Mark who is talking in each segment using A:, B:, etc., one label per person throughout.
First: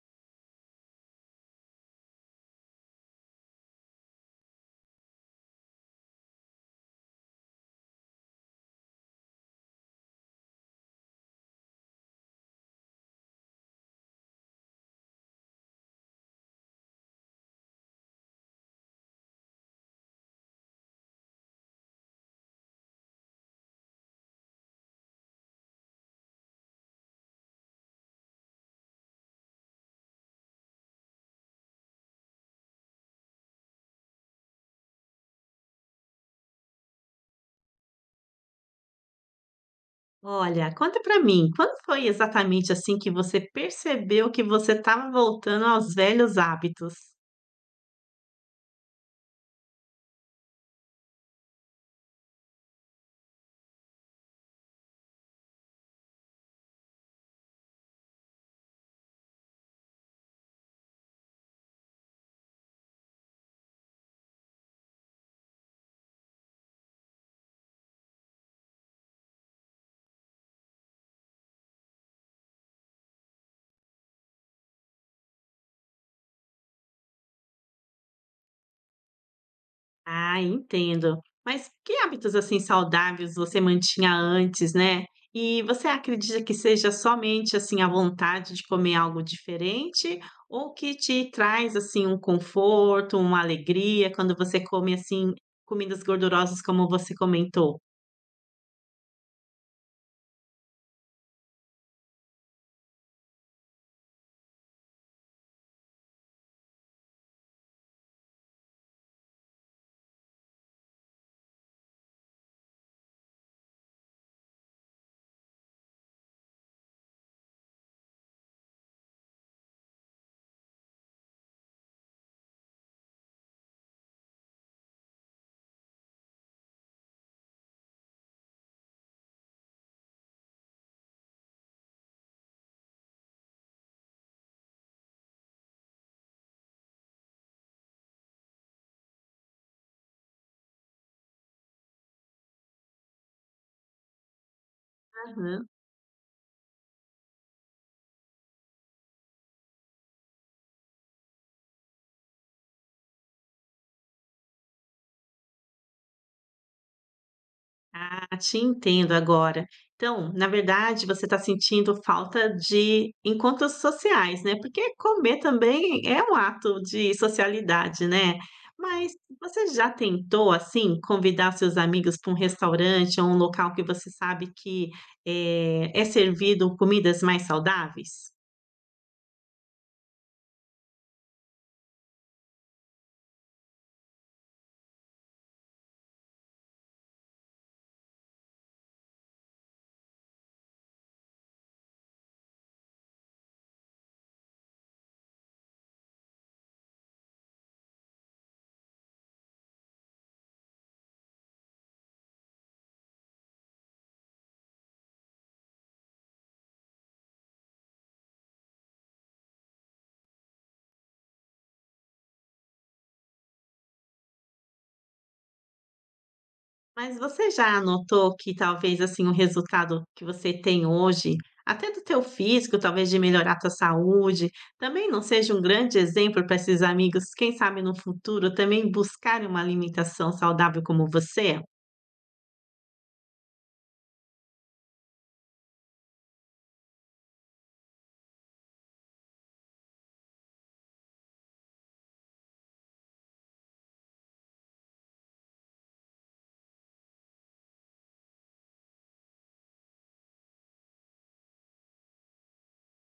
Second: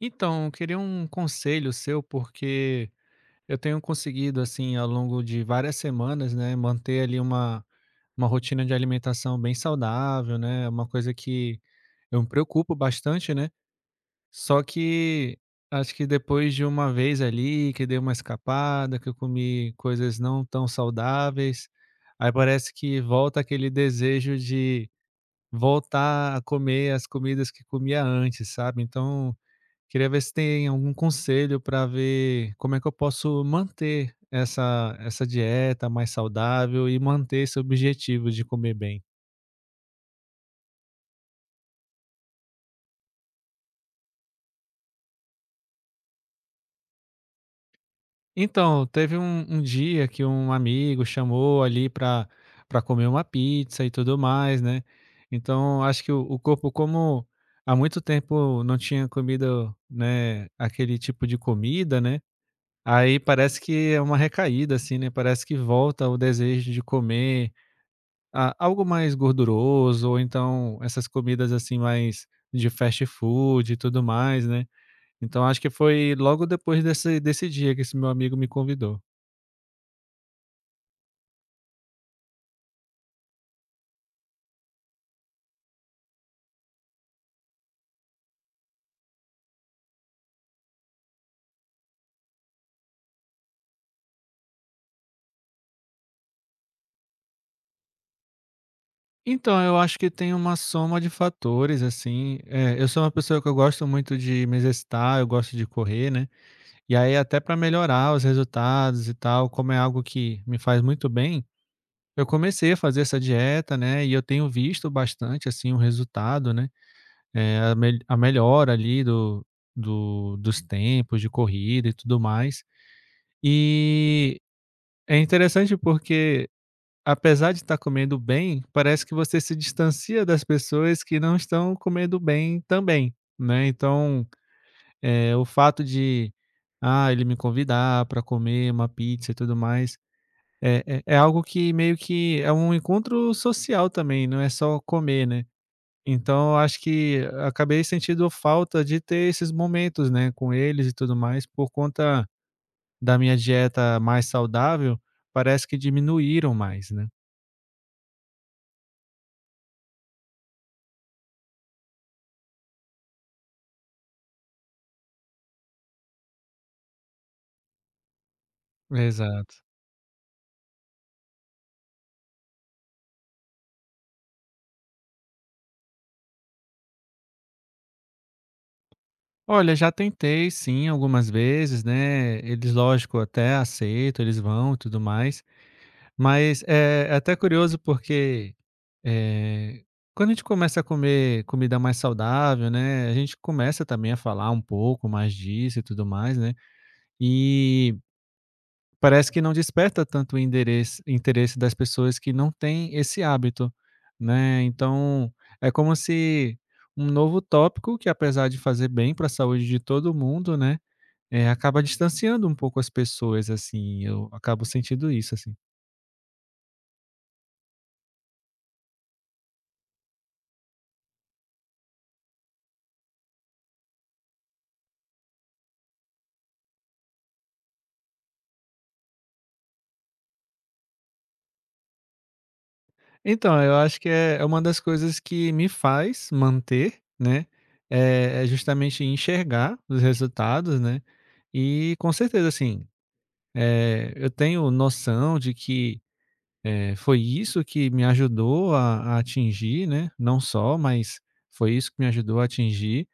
A: Então, eu queria um conselho seu, porque eu tenho conseguido, assim, ao longo de várias semanas, né, manter ali uma rotina de alimentação bem saudável, né? É uma coisa que eu me preocupo bastante, né? Só que acho que depois de uma vez ali, que dei uma escapada, que eu comi coisas não tão saudáveis, aí parece que volta aquele desejo de voltar a comer as comidas que comia antes, sabe? Então, queria ver se tem algum conselho para ver como é que eu posso manter essa dieta mais saudável e manter esse objetivo de comer bem.
B: Olha, conta pra mim, quando foi exatamente, assim, que você percebeu que você estava voltando aos velhos hábitos?
A: Então, teve um dia que um amigo chamou ali para comer uma pizza e tudo mais, né? Então, acho que o corpo, como há muito tempo não tinha comido, né, aquele tipo de comida, né? Aí parece que é uma recaída, assim, né? Parece que volta o desejo de comer, algo mais gorduroso ou então essas comidas, assim, mais de fast food e tudo mais, né. Então acho que foi logo depois desse dia que esse meu amigo me convidou.
B: Ah, entendo. Mas que hábitos, assim, saudáveis você mantinha antes, né? E você acredita que seja somente, assim, a vontade de comer algo diferente ou que te traz, assim, um conforto, uma alegria quando você come, assim, comidas gordurosas como você comentou?
A: Então, eu acho que tem uma soma de fatores, assim, eu sou uma pessoa que eu gosto muito de me exercitar, eu gosto de correr, né, e aí até para melhorar os resultados e tal, como é algo que me faz muito bem, eu comecei a fazer essa dieta, né, e eu tenho visto bastante, assim, o resultado, né. A melhora ali do dos tempos de corrida e tudo mais. E é interessante porque, apesar de estar comendo bem, parece que você se distancia das pessoas que não estão comendo bem também, né. Então, o fato de, ele me convidar para comer uma pizza e tudo mais, é algo que meio que é um encontro social também, não é só comer, né. Então eu acho que acabei sentindo falta de ter esses momentos, né, com eles e tudo mais, por conta da minha dieta mais saudável, parece que diminuíram mais, né.
B: Ah, te entendo agora. Então, na verdade, você está sentindo falta de encontros sociais, né? Porque comer também é um ato de socialidade, né? Mas
A: Exato.
B: você já tentou, assim, convidar seus amigos para um restaurante ou um local que você sabe que é servido comidas mais saudáveis?
A: Olha, já tentei sim algumas vezes, né, eles lógico até aceitam, eles vão e tudo mais, mas é até curioso porque, eh, quando a gente começa a comer comida mais saudável, né, a gente começa também a falar um pouco mais disso e tudo mais, né, e parece que não desperta tanto o endereço interesse das pessoas que não têm esse hábito, né. Então, é como se um novo tópico que apesar de fazer bem para a saúde de todo mundo, né, acaba distanciando um pouco as pessoas, assim, eu acabo sentindo isso, assim.
B: Mas você já notou que talvez, assim, o resultado que você tem hoje, até do teu físico, talvez de melhorar tua saúde, também não seja um grande exemplo para esses amigos, quem sabe no futuro também buscarem uma alimentação saudável como você?
A: Então, eu acho que é uma das coisas que me faz manter, né, é justamente enxergar os resultados, né. E com certeza, assim, eu tenho noção de que, foi isso que me ajudou a atingir, né, não só, mas foi isso que me ajudou a atingir,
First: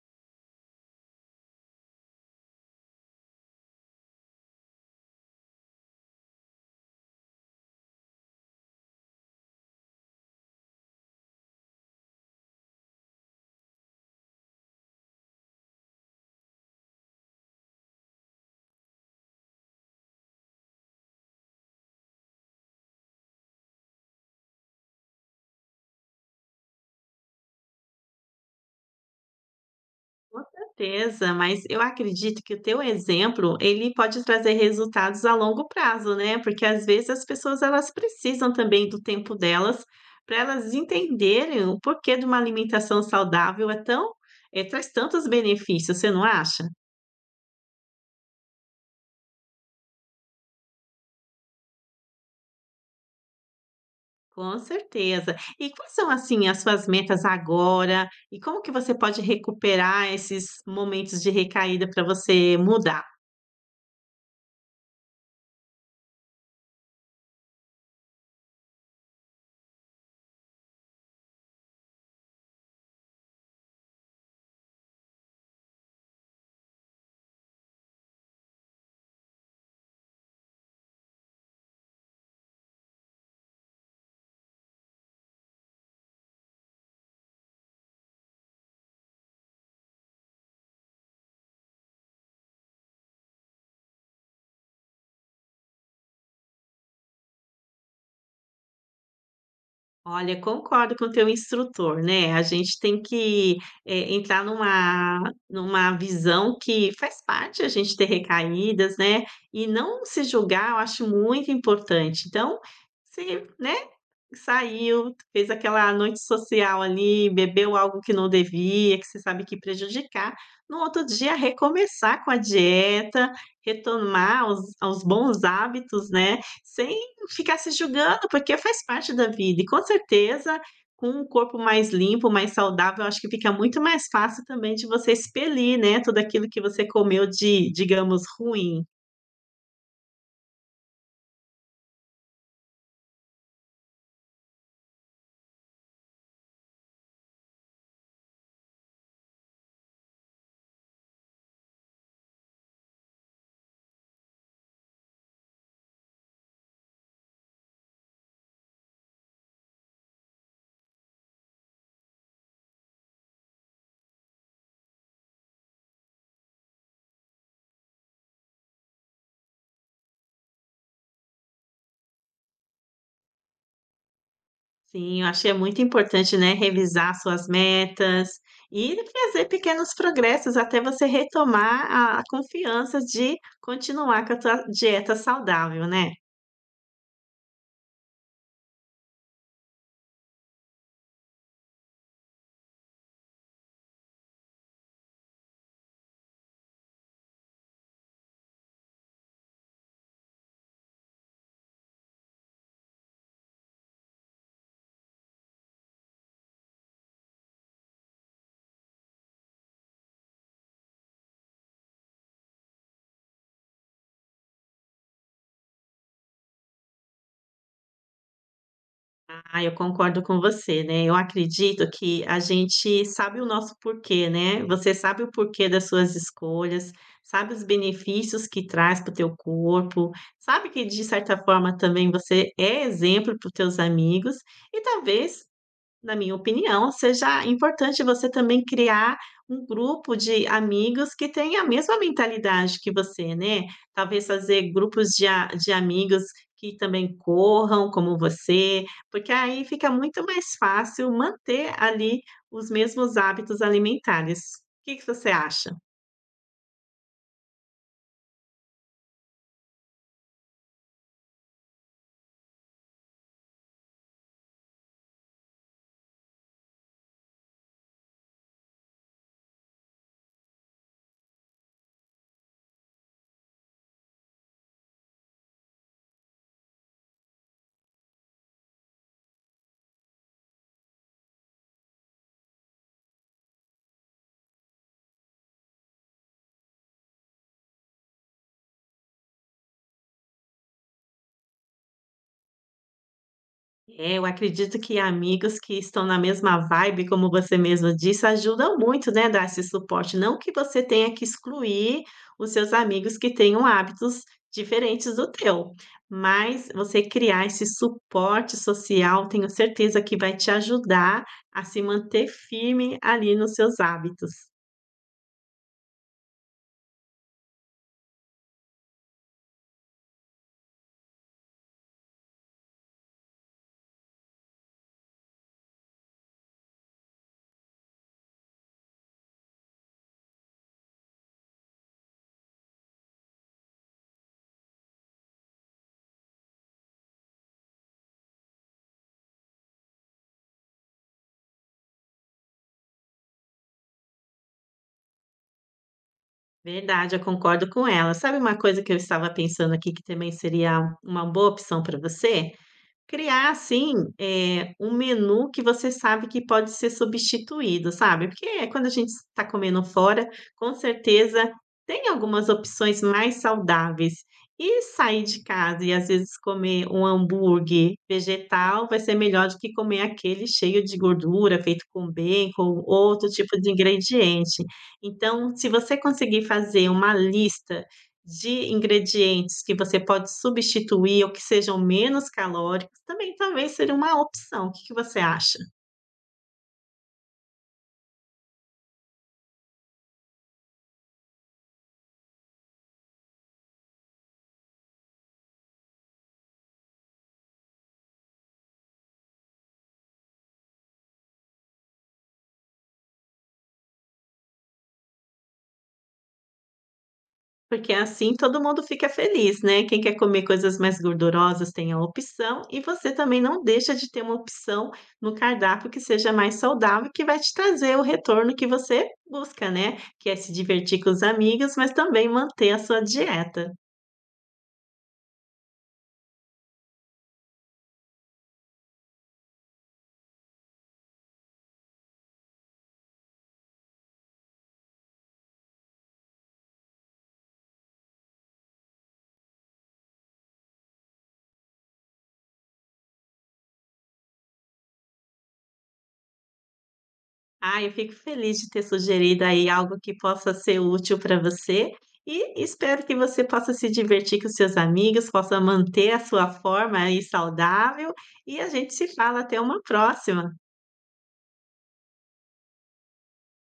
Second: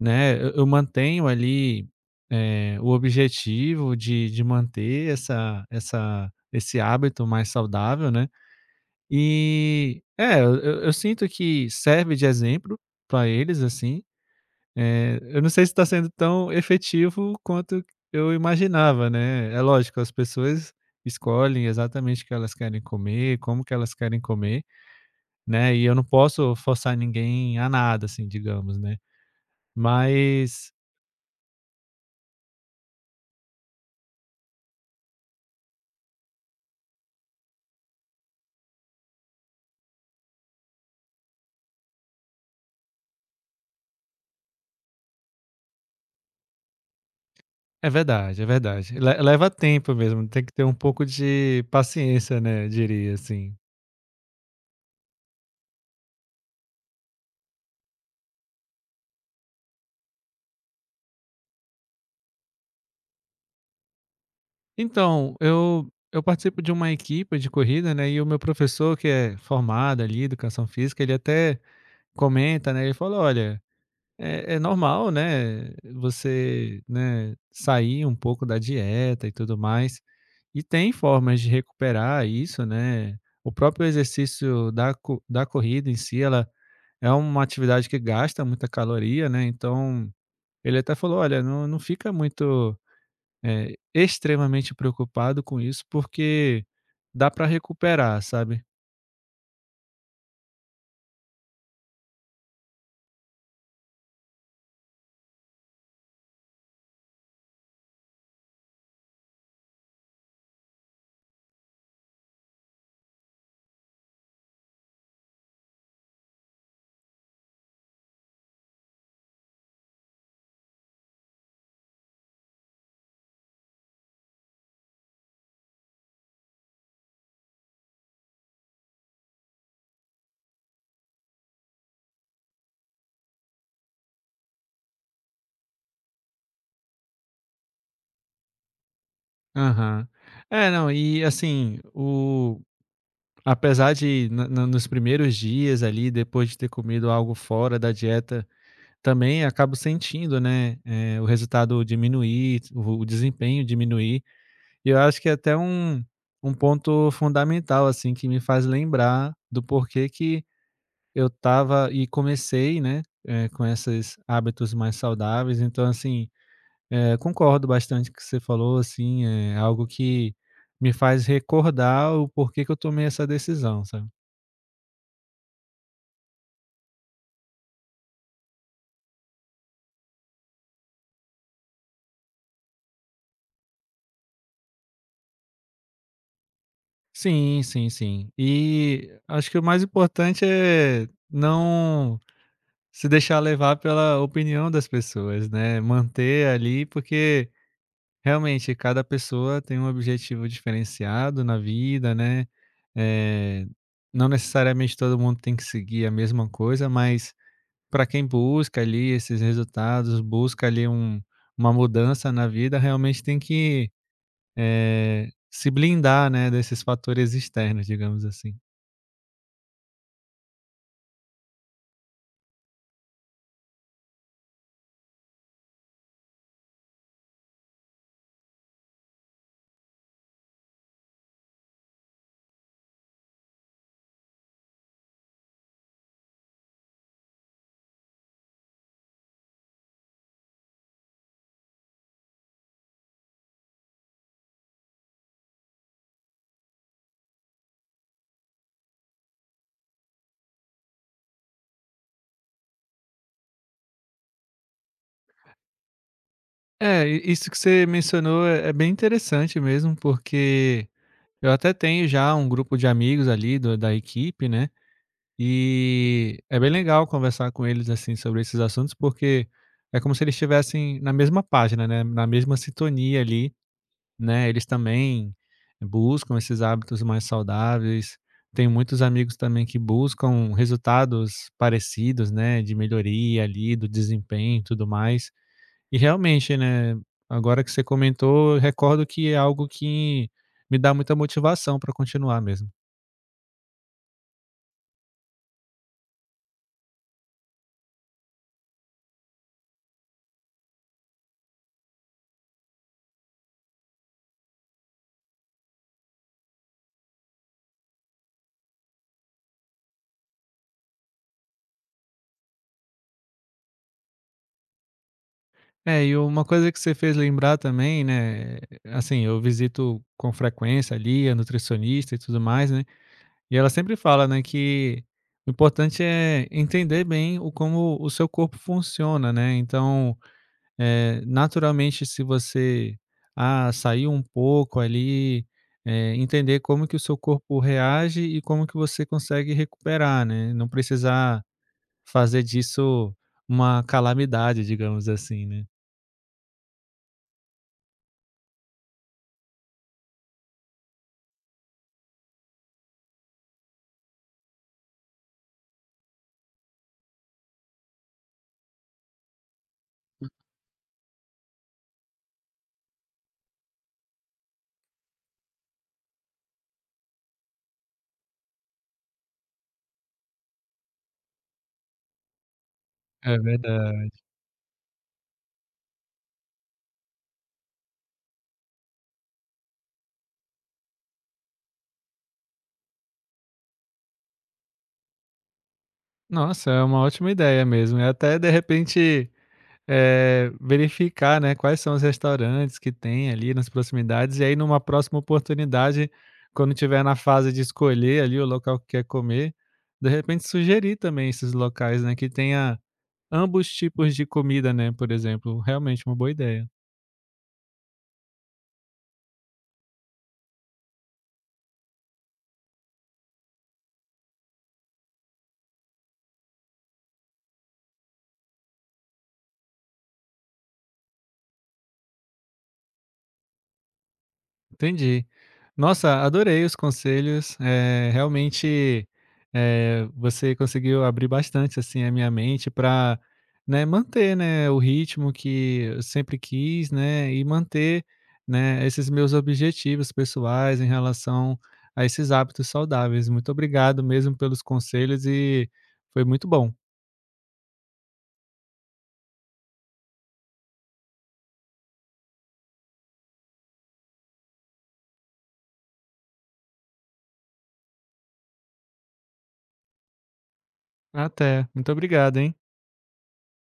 A: né. Eu mantenho ali, o objetivo de manter essa essa esse hábito mais saudável, né. E, é, eu sinto que serve de exemplo para eles, assim. Eu não sei se está sendo tão efetivo quanto eu imaginava, né. É lógico, as pessoas escolhem exatamente o que elas querem comer, como que elas querem comer, né, e eu não posso forçar ninguém a nada, assim, digamos, né.
B: Com
A: Mas
B: certeza, mas eu acredito que o teu exemplo, ele pode trazer resultados a longo prazo, né, porque às vezes as pessoas elas precisam também do tempo delas, para elas entenderem o porquê de uma alimentação saudável é tão traz tantos benefícios, você não acha?
A: é verdade, é verdade. Le Leva tempo mesmo, tem que ter um pouco de paciência, né, diria, assim.
B: Com certeza. E quais são, assim, as suas metas agora? E como que você pode recuperar esses momentos de recaída para você mudar?
A: Então, eu participo de uma equipe de corrida, né, e o meu professor que é formado ali, educação física, ele até comenta, né, ele fala: "Olha, é normal, né, você, né, sair um pouco da dieta e tudo mais, e tem formas de recuperar isso, né. O próprio exercício da corrida em si, ela é uma atividade que gasta muita caloria, né, então", ele até falou: "Olha, não fica muito, extremamente preocupado com isso, porque dá para recuperar", sabe.
B: Olha, concordo com o teu instrutor, né, a gente tem que, entrar numa visão que faz parte a gente ter recaídas, né, e não se julgar, eu acho muito importante. Então, se né, saiu, fez aquela noite social ali, bebeu algo que não devia, que você sabe que prejudicar. No outro dia, recomeçar com a dieta, retomar os aos bons hábitos, né, sem ficar se julgando, porque faz parte da vida. E com certeza, com um corpo mais limpo, mais saudável, acho que fica muito mais fácil também de você expelir, né, tudo aquilo que você comeu de, digamos, ruim.
A: Aham. É, não, e assim, o, apesar de na na nos primeiros dias ali, depois de ter comido algo fora da dieta, também acabo sentindo, né, o resultado diminuir, o desempenho diminuir. E eu acho que é até um um ponto fundamental, assim, que me faz lembrar do porquê que eu estava e comecei, né, com esses hábitos mais saudáveis. Então, assim, concordo bastante com o que você falou, assim, é algo que me faz recordar o porquê que eu tomei essa decisão, sabe?
B: Sim, eu acho que é muito importante, né, revisar suas metas e fazer pequenos progressos até você retomar a confiança de continuar com a tua dieta saudável, né.
A: Sim, sim, sim. E acho que o mais importante é não se deixar levar pela opinião das pessoas, né, manter ali, porque realmente cada pessoa tem um objetivo diferenciado na vida, né, eh, não necessariamente todo mundo tem que seguir a mesma coisa, mas para quem busca ali esses resultados, busca ali um uma mudança na vida, realmente tem que, se blindar, né, desses fatores externos, digamos assim.
B: Ah, eu concordo com você, né, eu acredito que a gente sabe o nosso porquê, né, você sabe o porquê das suas escolhas, sabe os benefícios que traz para o teu corpo, sabe que de certa forma também você é exemplo para os teus amigos e talvez, na minha opinião, seja importante você também criar um grupo de amigos que tenha a mesma mentalidade que você, né. Talvez fazer grupos de amigos que também corram como você, porque aí fica muito mais fácil manter ali os mesmos hábitos alimentares. O que que você acha?
A: É, i isso que você mencionou é bem interessante mesmo, porque eu até tenho já um grupo de amigos ali do da equipe, né, e é bem legal conversar com eles, assim, sobre esses assuntos, porque é como se eles estivessem na mesma página, né, na mesma sintonia ali, né. Eles também buscam esses hábitos mais saudáveis. Tenho muitos amigos também que buscam resultados parecidos, né, de melhoria ali do desempenho e tudo mais. E realmente, né, agora que você comentou, eu recordo que é algo que me dá muita motivação para continuar mesmo.
B: É, eu acredito que amigos que estão na mesma vibe, como você mesmo disse, ajudam muito, né, dar esse suporte. Não que você tenha que excluir os seus amigos que tenham hábitos diferentes do teu, mas você criar esse suporte social, tenho certeza que vai te ajudar a se manter firme ali nos seus hábitos.
A: É, e uma coisa que você fez lembrar também, né, assim, eu visito com frequência ali a nutricionista e tudo mais, né, e ela sempre fala, né, que o importante é entender bem o como o seu corpo funciona, né, então naturalmente, se você, sair um pouco ali, entender como que o seu corpo reage e como que você consegue recuperar, né? Não precisar fazer disso uma calamidade, digamos assim, né?
B: Verdade, eu concordo com ela. Sabe uma coisa que eu estava pensando aqui que também seria uma boa opção para você? Criar assim, um menu que você sabe que pode ser substituído, sabe, porque é quando a gente está comendo fora, com certeza tem algumas opções mais saudáveis. E sair de casa e às vezes comer um hambúrguer vegetal vai ser melhor do que comer aquele cheio de gordura, feito com bacon, outro
A: É
B: tipo de
A: verdade.
B: ingrediente. Então, se você conseguir fazer uma lista de ingredientes que você pode substituir ou que sejam menos calóricos, também talvez seria uma opção. O que que você acha?
A: Nossa, é uma ótima ideia mesmo. E até de repente, verificar, né, quais são os restaurantes que tem ali nas proximidades, e aí numa próxima oportunidade, quando tiver na fase de escolher ali o local que quer comer, de repente sugerir também esses locais, né, que tenha ambos tipos de comida, né, por exemplo, realmente uma boa ideia.
B: Porque assim todo mundo fica feliz, né. Quem quer comer coisas mais gordurosas tem a opção e você também não deixa de ter uma opção no cardápio que seja mais saudável, que vai te trazer o retorno que você busca, né, que é se divertir com os amigos, mas também manter a sua dieta.
A: Entendi. Nossa, adorei os conselhos, realmente, você conseguiu abrir bastante, assim, a minha mente para manter, né, o ritmo que eu sempre quis, né, e manter, né, esses meus objetivos pessoais em relação a esses hábitos saudáveis. Muito obrigado mesmo pelos conselhos e foi muito bom.
B: Ah, eu fico feliz de ter sugerido aí algo que possa ser útil para você e espero que você possa se divertir com seus amigos, possa manter a sua forma aí saudável e a gente se fala até uma próxima.
A: Até, muito obrigado, hein.